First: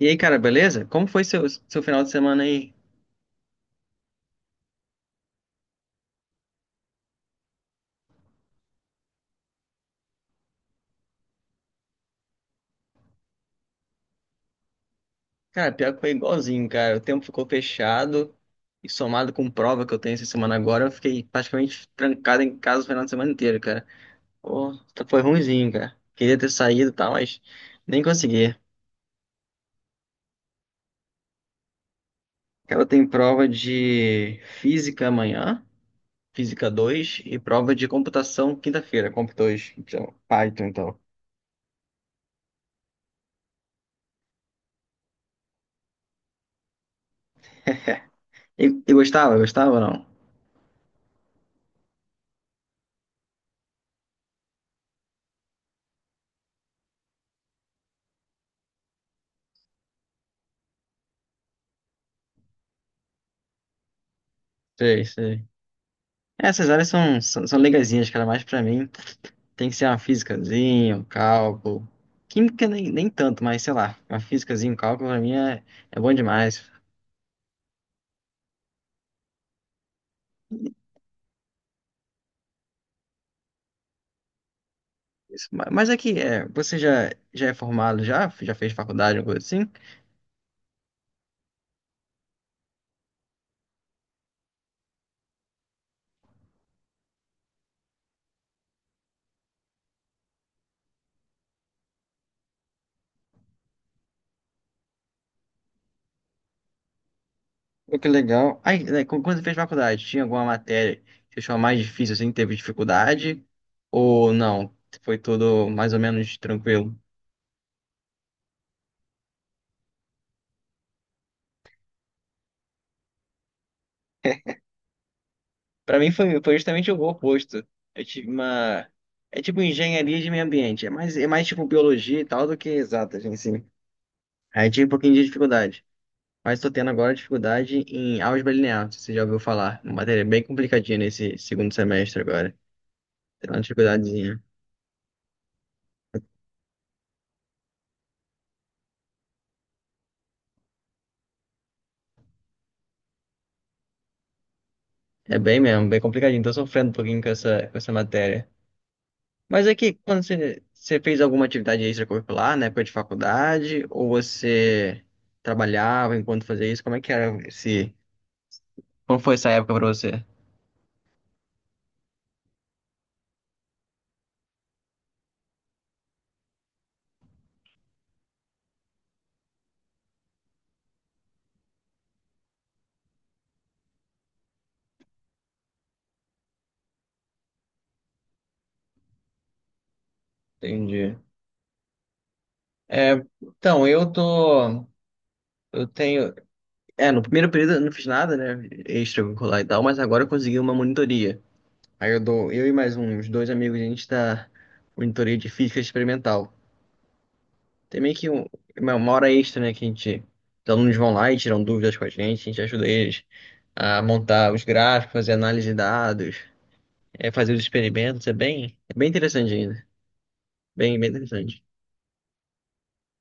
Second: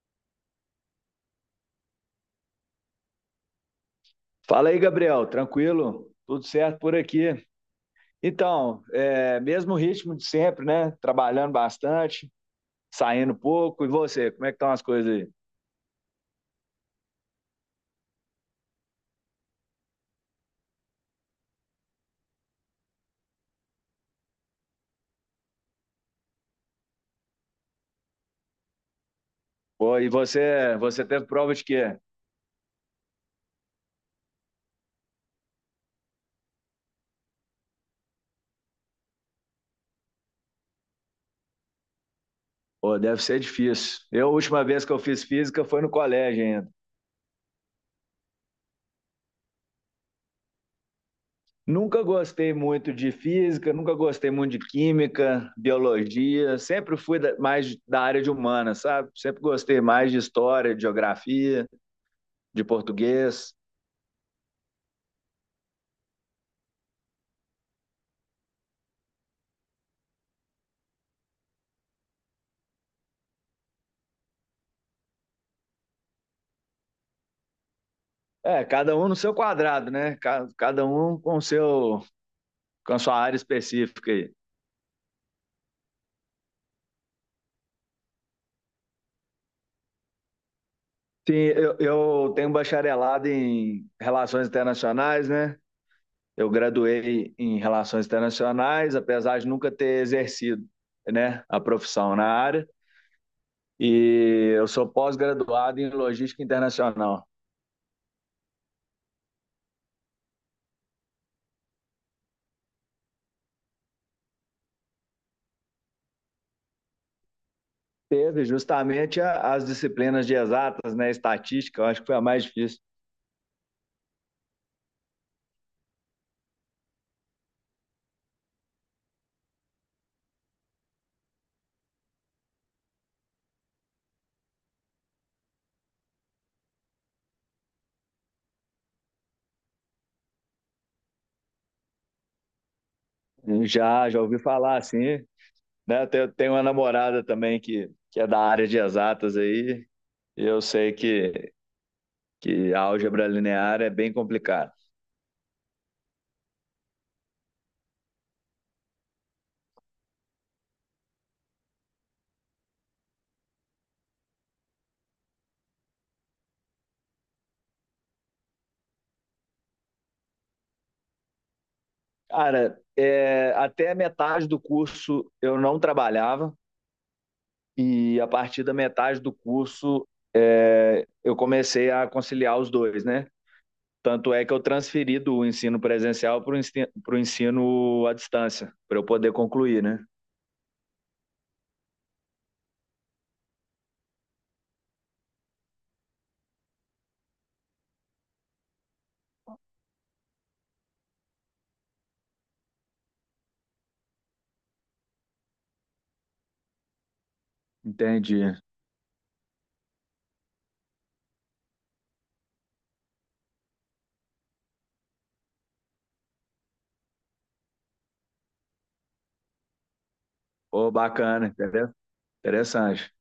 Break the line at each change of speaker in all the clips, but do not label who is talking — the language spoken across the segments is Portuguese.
E aí, cara, beleza? Como foi seu final de semana aí?
Fala aí, Gabriel, tranquilo? Tudo certo por aqui. Mesmo ritmo de sempre, né? Trabalhando bastante, saindo pouco. E você, como é que estão as coisas aí?
Cara, pior que foi igualzinho, cara. O tempo ficou fechado e somado com prova que eu tenho essa semana agora, eu fiquei praticamente trancado em casa o final de semana inteiro, cara. Pô, foi ruimzinho, cara. Queria ter saído e tal, mas nem consegui.
Pô, e você, teve prova de quê?
Cara, eu tenho prova de física amanhã, física 2 e prova de computação quinta-feira, comp 2 então, Python, então.
Pô, deve ser difícil. A última vez que eu fiz física foi no colégio ainda.
E gostava? Gostava ou não?
Nunca gostei muito de física, nunca gostei muito de química, biologia. Sempre fui mais da área de humanas, sabe? Sempre gostei mais de história, de geografia, de português.
Sei, sei. Essas áreas são legazinhas, cara, mais pra mim. Tem que ser uma físicazinha, um cálculo. Química nem tanto, mas sei lá, uma físicazinha, um cálculo pra mim é bom demais.
É, cada um no seu quadrado, né? Cada um com o seu, com a sua área específica aí.
Isso, Mas aqui, é, já é formado, já fez faculdade, alguma coisa assim?
Sim, eu tenho bacharelado em Relações Internacionais, né? Eu graduei em Relações Internacionais, apesar de nunca ter exercido, né, a profissão na área. E eu sou pós-graduado em Logística Internacional.
Pô, que legal. Aí, né, quando você fez faculdade, tinha alguma matéria que achou mais difícil, assim, teve dificuldade? Ou não? Foi tudo mais ou menos tranquilo?
Teve justamente as disciplinas de exatas, né? Estatística, eu acho que foi a mais difícil.
Pra mim foi justamente o oposto. Eu tive uma... É tipo engenharia de meio ambiente, é mais tipo biologia e tal do que exatas em si. Aí tive um pouquinho de dificuldade. Mas estou tendo agora dificuldade em álgebra linear, se você já ouviu falar. Uma matéria bem complicadinha nesse segundo semestre agora. Tem uma
Já ouvi
dificuldadezinha.
falar, assim, né? Tenho uma namorada também que é da área de exatas aí, e eu sei que álgebra linear é bem complicado.
É bem mesmo, bem complicadinho. Estou sofrendo um pouquinho com com essa matéria. Mas é que quando você fez alguma atividade extracurricular na época de faculdade, ou você trabalhava enquanto fazia isso, como é que era esse... Como foi essa época para você?
Até a metade do curso eu não trabalhava, e a partir da metade do curso eu comecei a conciliar os dois, né? Tanto é que eu transferi do ensino presencial para o pro ensino à distância, para eu poder concluir, né?
Entendi. É, então, eu tô... Eu tenho... É, no primeiro período eu não fiz nada, né? Extracurricular e tal, mas agora eu consegui uma monitoria. Aí eu dou, eu e mais uns dois amigos, a gente tá monitoria de física experimental. Tem meio que
Entendi.
uma hora extra, né? Que a gente, os alunos vão lá e tiram dúvidas com a gente ajuda eles a montar os gráficos, fazer análise de dados, é, fazer os experimentos. É bem interessante ainda.
Pô,
Bem
bacana,
interessante.
entendeu? Interessante.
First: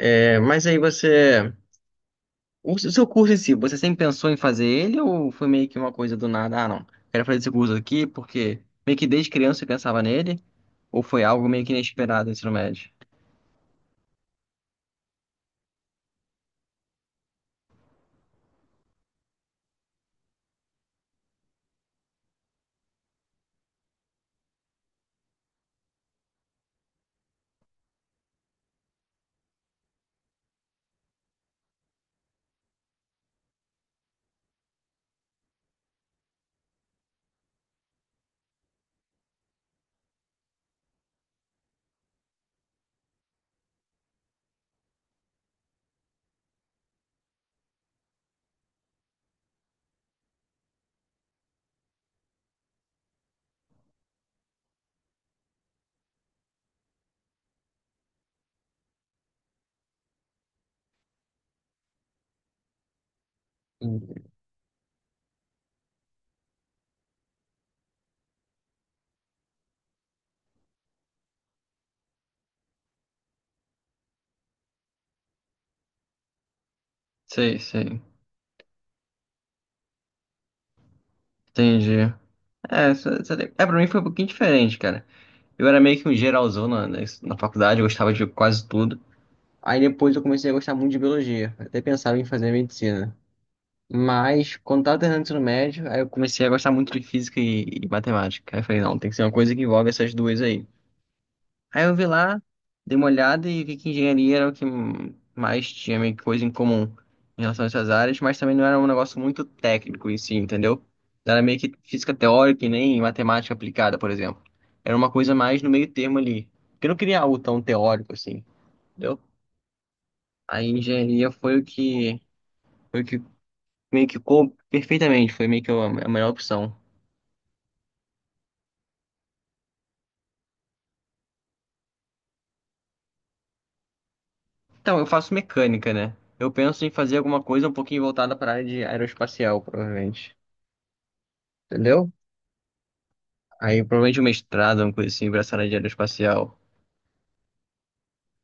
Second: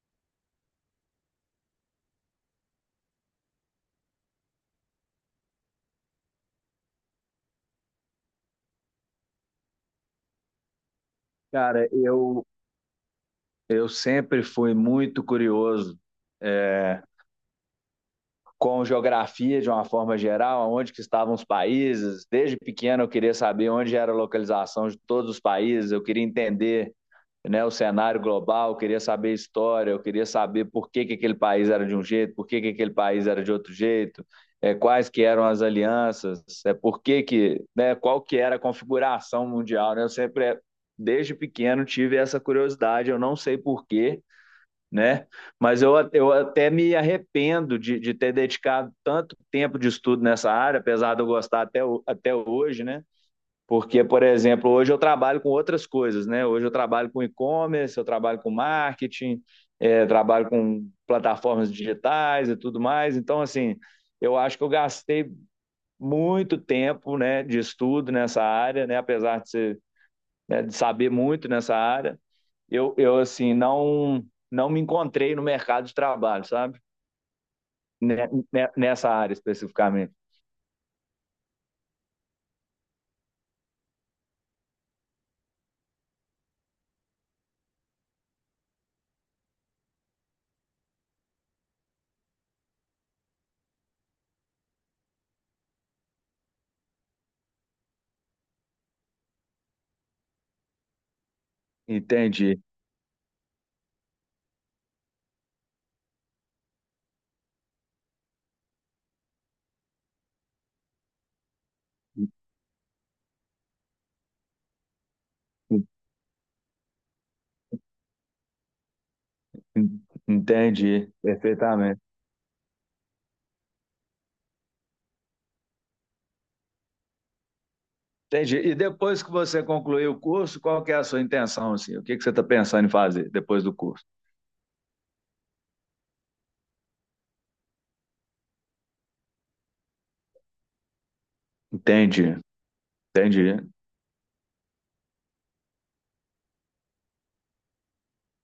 É, mas aí você. O seu curso em si, você sempre pensou em fazer ele ou foi meio que uma coisa do nada? Ah, não, quero fazer esse curso aqui porque meio que desde criança você pensava nele ou foi algo meio que
Cara,
inesperado no ensino médio?
eu sempre fui muito curioso é, com geografia de uma forma geral, onde que estavam os países. Desde pequeno eu queria saber onde era a localização de todos os países, eu queria entender né, o cenário global, eu queria saber a história, eu queria saber por que aquele país era de um jeito, por que aquele país era de outro jeito, quais que eram as alianças, por que que, né, qual que era a configuração mundial. Né? Eu sempre, desde pequeno, tive essa curiosidade, eu não sei por quê, né? Mas eu até me arrependo de ter dedicado tanto tempo de estudo nessa área, apesar de eu gostar até, até hoje, né? Porque, por exemplo, hoje eu trabalho com outras coisas, né? Hoje eu trabalho com e-commerce, eu trabalho com marketing, trabalho com plataformas digitais e tudo mais. Então, assim,
Entendi.
eu acho que eu gastei muito tempo, né, de estudo nessa área, né? Apesar de ser, né, de saber muito nessa área eu assim, não me encontrei no mercado de trabalho, sabe?
Sei, sei,
Né, né, nessa área especificamente.
entendi. É, é, pra mim foi um pouquinho diferente, cara. Eu era meio que um geralzão na faculdade, eu gostava de quase tudo. Aí depois eu comecei a gostar muito de biologia, até pensava em fazer medicina. Mas quando tava terminando o ensino médio, aí eu comecei a gostar muito de física e matemática. Aí eu falei, não, tem que ser uma coisa que envolve essas duas aí. Aí eu vi lá,
Entendi.
dei uma olhada e vi que engenharia era o que mais tinha meio que coisa em comum em relação a essas áreas, mas também não era um negócio muito técnico em si, entendeu? Não era meio que física teórica e nem matemática aplicada, por exemplo. Era uma coisa mais no meio termo ali. Porque eu não queria algo tão teórico assim, entendeu? A
Entendi,
engenharia
perfeitamente.
foi o que meio que coube perfeitamente, foi meio que a melhor opção.
Entendi. E depois que você concluir o curso, qual que é a sua intenção, assim? O que que você está pensando em fazer depois do curso?
Então, eu faço mecânica, né? Eu penso em fazer alguma coisa um pouquinho voltada para a área de aeroespacial, provavelmente. Entendeu?
Entendi, entendi.
Aí provavelmente um mestrado, uma coisa assim, pra essa área de aeroespacial.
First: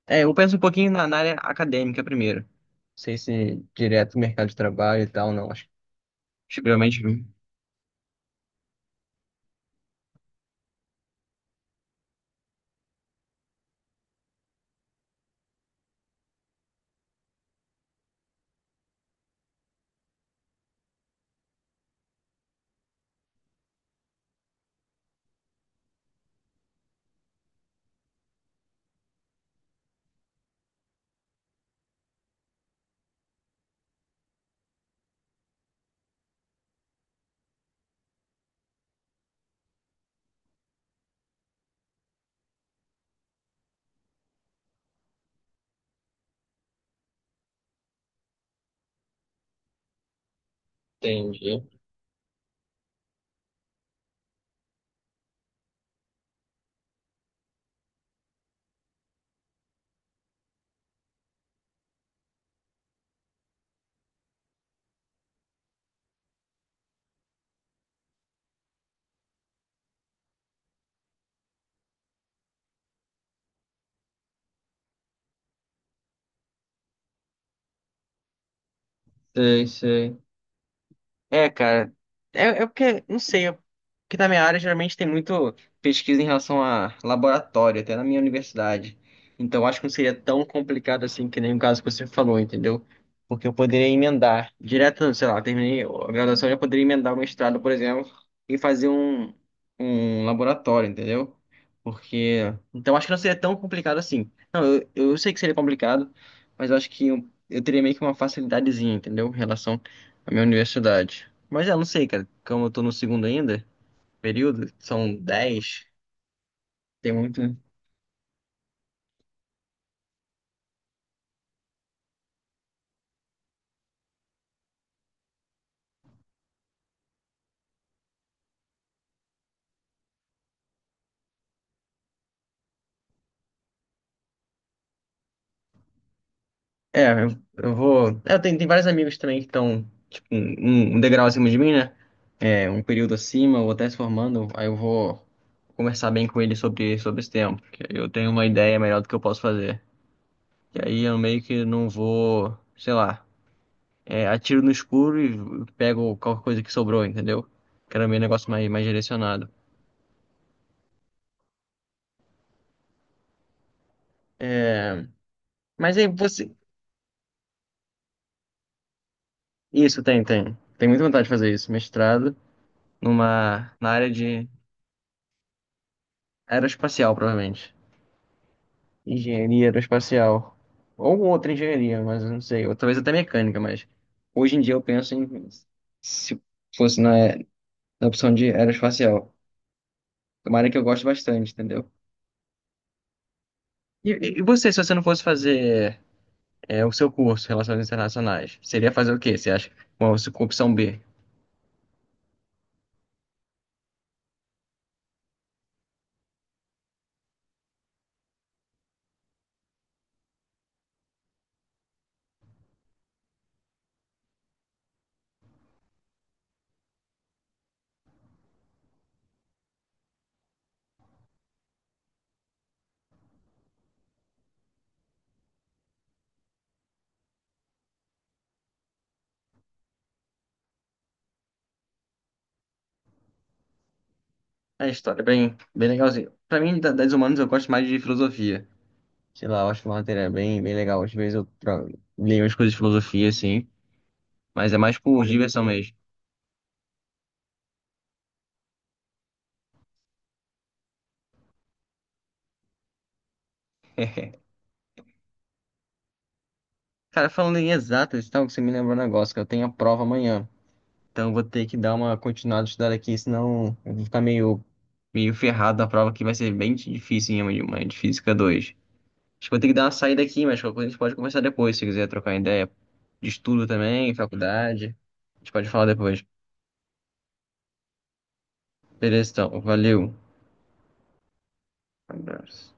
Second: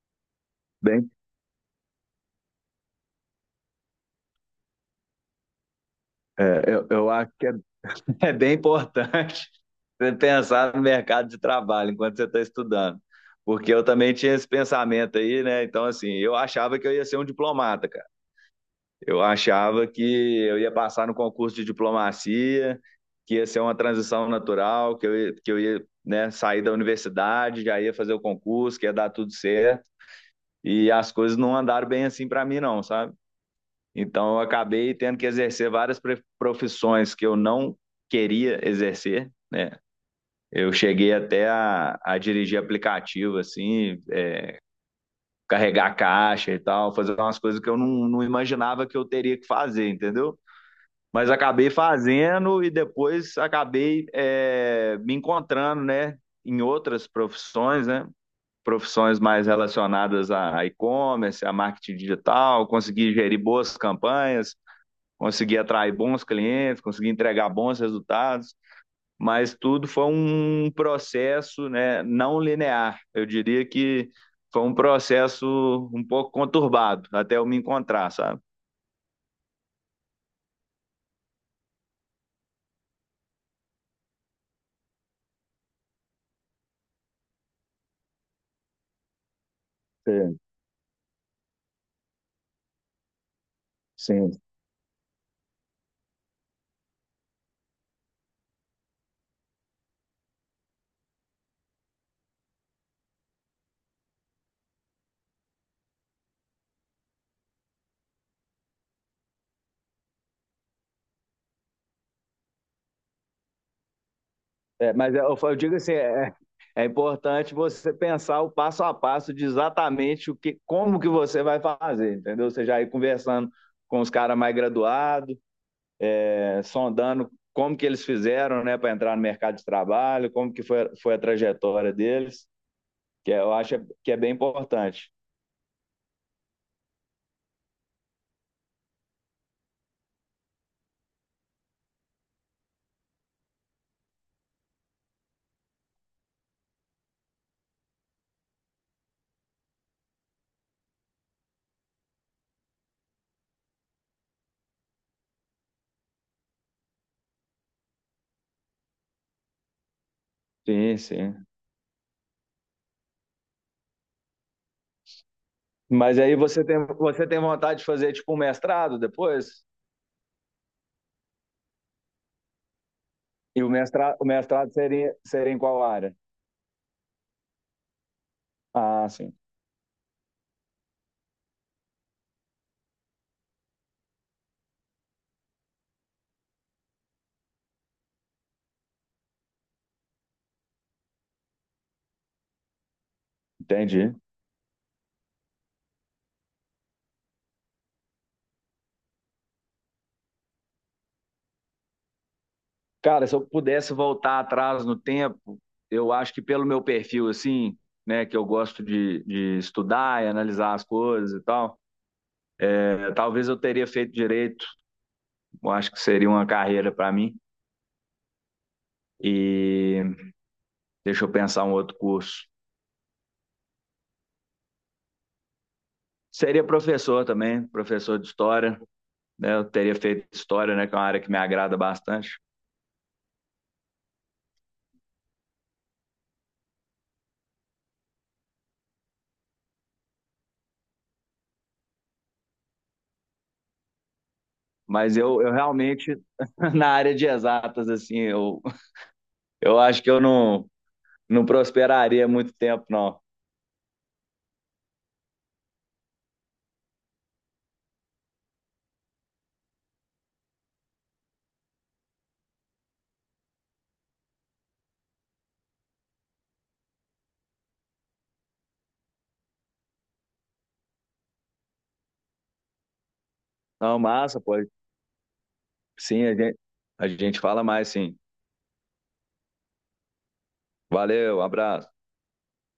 É, eu penso um pouquinho
Bem,
na área acadêmica primeiro. Não sei se direto mercado de trabalho e tal, não. Acho que realmente.
eu acho que é é bem importante você pensar no mercado de trabalho enquanto você está estudando. Porque eu também tinha esse pensamento aí, né? Então, assim, eu achava que eu ia ser um diplomata, cara. Eu achava que eu ia passar no concurso de diplomacia, que ia ser uma transição natural, que eu ia, né, sair da universidade, já ia fazer o concurso, que ia dar tudo certo. E as coisas não andaram bem assim para mim, não, sabe? Então, eu acabei tendo que exercer várias profissões que eu não queria exercer, né? Eu cheguei até a dirigir aplicativo, assim, é, carregar a caixa e tal, fazer umas coisas que eu não imaginava que eu teria que fazer, entendeu? Mas
Entendi.
acabei fazendo e depois acabei me encontrando, né, em outras profissões, né? Profissões mais relacionadas a e-commerce, a marketing digital, consegui gerir boas campanhas, consegui atrair bons clientes, consegui entregar bons resultados, mas tudo foi um processo, né, não linear. Eu diria que foi um processo um pouco conturbado até eu me encontrar, sabe?
Sei, sei. É, cara. É porque, não sei, é porque na minha área geralmente tem muito pesquisa em relação a laboratório, até na minha universidade. Então acho que não seria
Sim,
tão complicado assim que nem o caso que você falou, entendeu? Porque eu poderia
sim.
emendar direto, sei lá, terminei a graduação, eu já poderia emendar o mestrado, por exemplo, e fazer um laboratório, entendeu? Porque. Então acho que não seria tão complicado assim. Não, eu sei que seria complicado, mas eu acho que eu teria meio que uma facilidadezinha, entendeu? Em relação a minha universidade. Mas já não sei, cara, como eu tô no segundo ainda, período,
É,
são
mas eu digo
10,
assim, é
tem muito.
importante você pensar o passo a passo de exatamente o que, como que você vai fazer, entendeu? Você já ir conversando com os caras mais graduados, sondando como que eles fizeram, né, para entrar no mercado de trabalho, como que foi a trajetória deles, eu acho que é bem importante.
É, eu vou. É, tem vários amigos também que estão, tipo, um degrau acima de mim, né? É, um período acima, ou até se formando, aí eu vou conversar bem com eles sobre esse tempo, que aí eu tenho uma ideia melhor do que eu posso fazer. E aí eu meio que não vou, sei lá, é, atiro no escuro e pego qualquer coisa que sobrou, entendeu? Quero meio negócio mais direcionado.
Sim, sim.
É, mas aí
Mas aí
você,
você tem vontade de fazer tipo um mestrado depois?
isso, tem, tem. Tem muita vontade de fazer isso. Mestrado
E o
na área
o
de
mestrado seria, seria em qual área?
aeroespacial, provavelmente.
Ah, sim.
Engenharia aeroespacial. Ou outra engenharia, mas eu não sei. Ou talvez até mecânica, mas hoje em dia eu penso em se fosse na opção de aeroespacial. É uma área que eu gosto bastante, entendeu? E,
Entendi.
e e você, se você não fosse fazer é, o seu curso, Relações Internacionais, seria fazer o quê? Você acha? Uma opção B.
Cara, se eu pudesse voltar atrás no tempo, eu acho que pelo meu perfil, assim, né, que eu gosto de estudar e analisar as coisas e tal, talvez eu teria feito direito. Eu acho que seria uma carreira para mim. E deixa eu pensar um outro curso. Seria professor também, professor de história, né? Eu teria feito história, né? Que é uma área que me agrada bastante.
É, a história é bem, bem legalzinha. Pra mim, das humanas, eu gosto mais de filosofia. Sei lá, eu acho que uma matéria bem, bem legal. Às vezes eu leio umas coisas de filosofia, assim, mas é mais
Mas
por
eu
diversão mesmo.
realmente, na área de exatas, assim, eu acho que eu não prosperaria muito tempo, não.
Cara, falando em exatas e tal, você me lembrou um negócio, que eu tenho a prova amanhã. Então eu vou ter que dar uma continuada de estudar aqui, senão eu vou ficar meio ferrado na prova, que vai ser bem difícil, hein, uma de física 2. Acho que vou ter que dar uma saída aqui, mas qualquer coisa a gente pode conversar depois, se quiser trocar ideia de estudo
Não,
também,
massa, pô.
faculdade. A gente pode falar depois.
Sim, a gente fala mais, sim.
Beleza, então. Valeu.
Valeu, abraço.
Um abraço.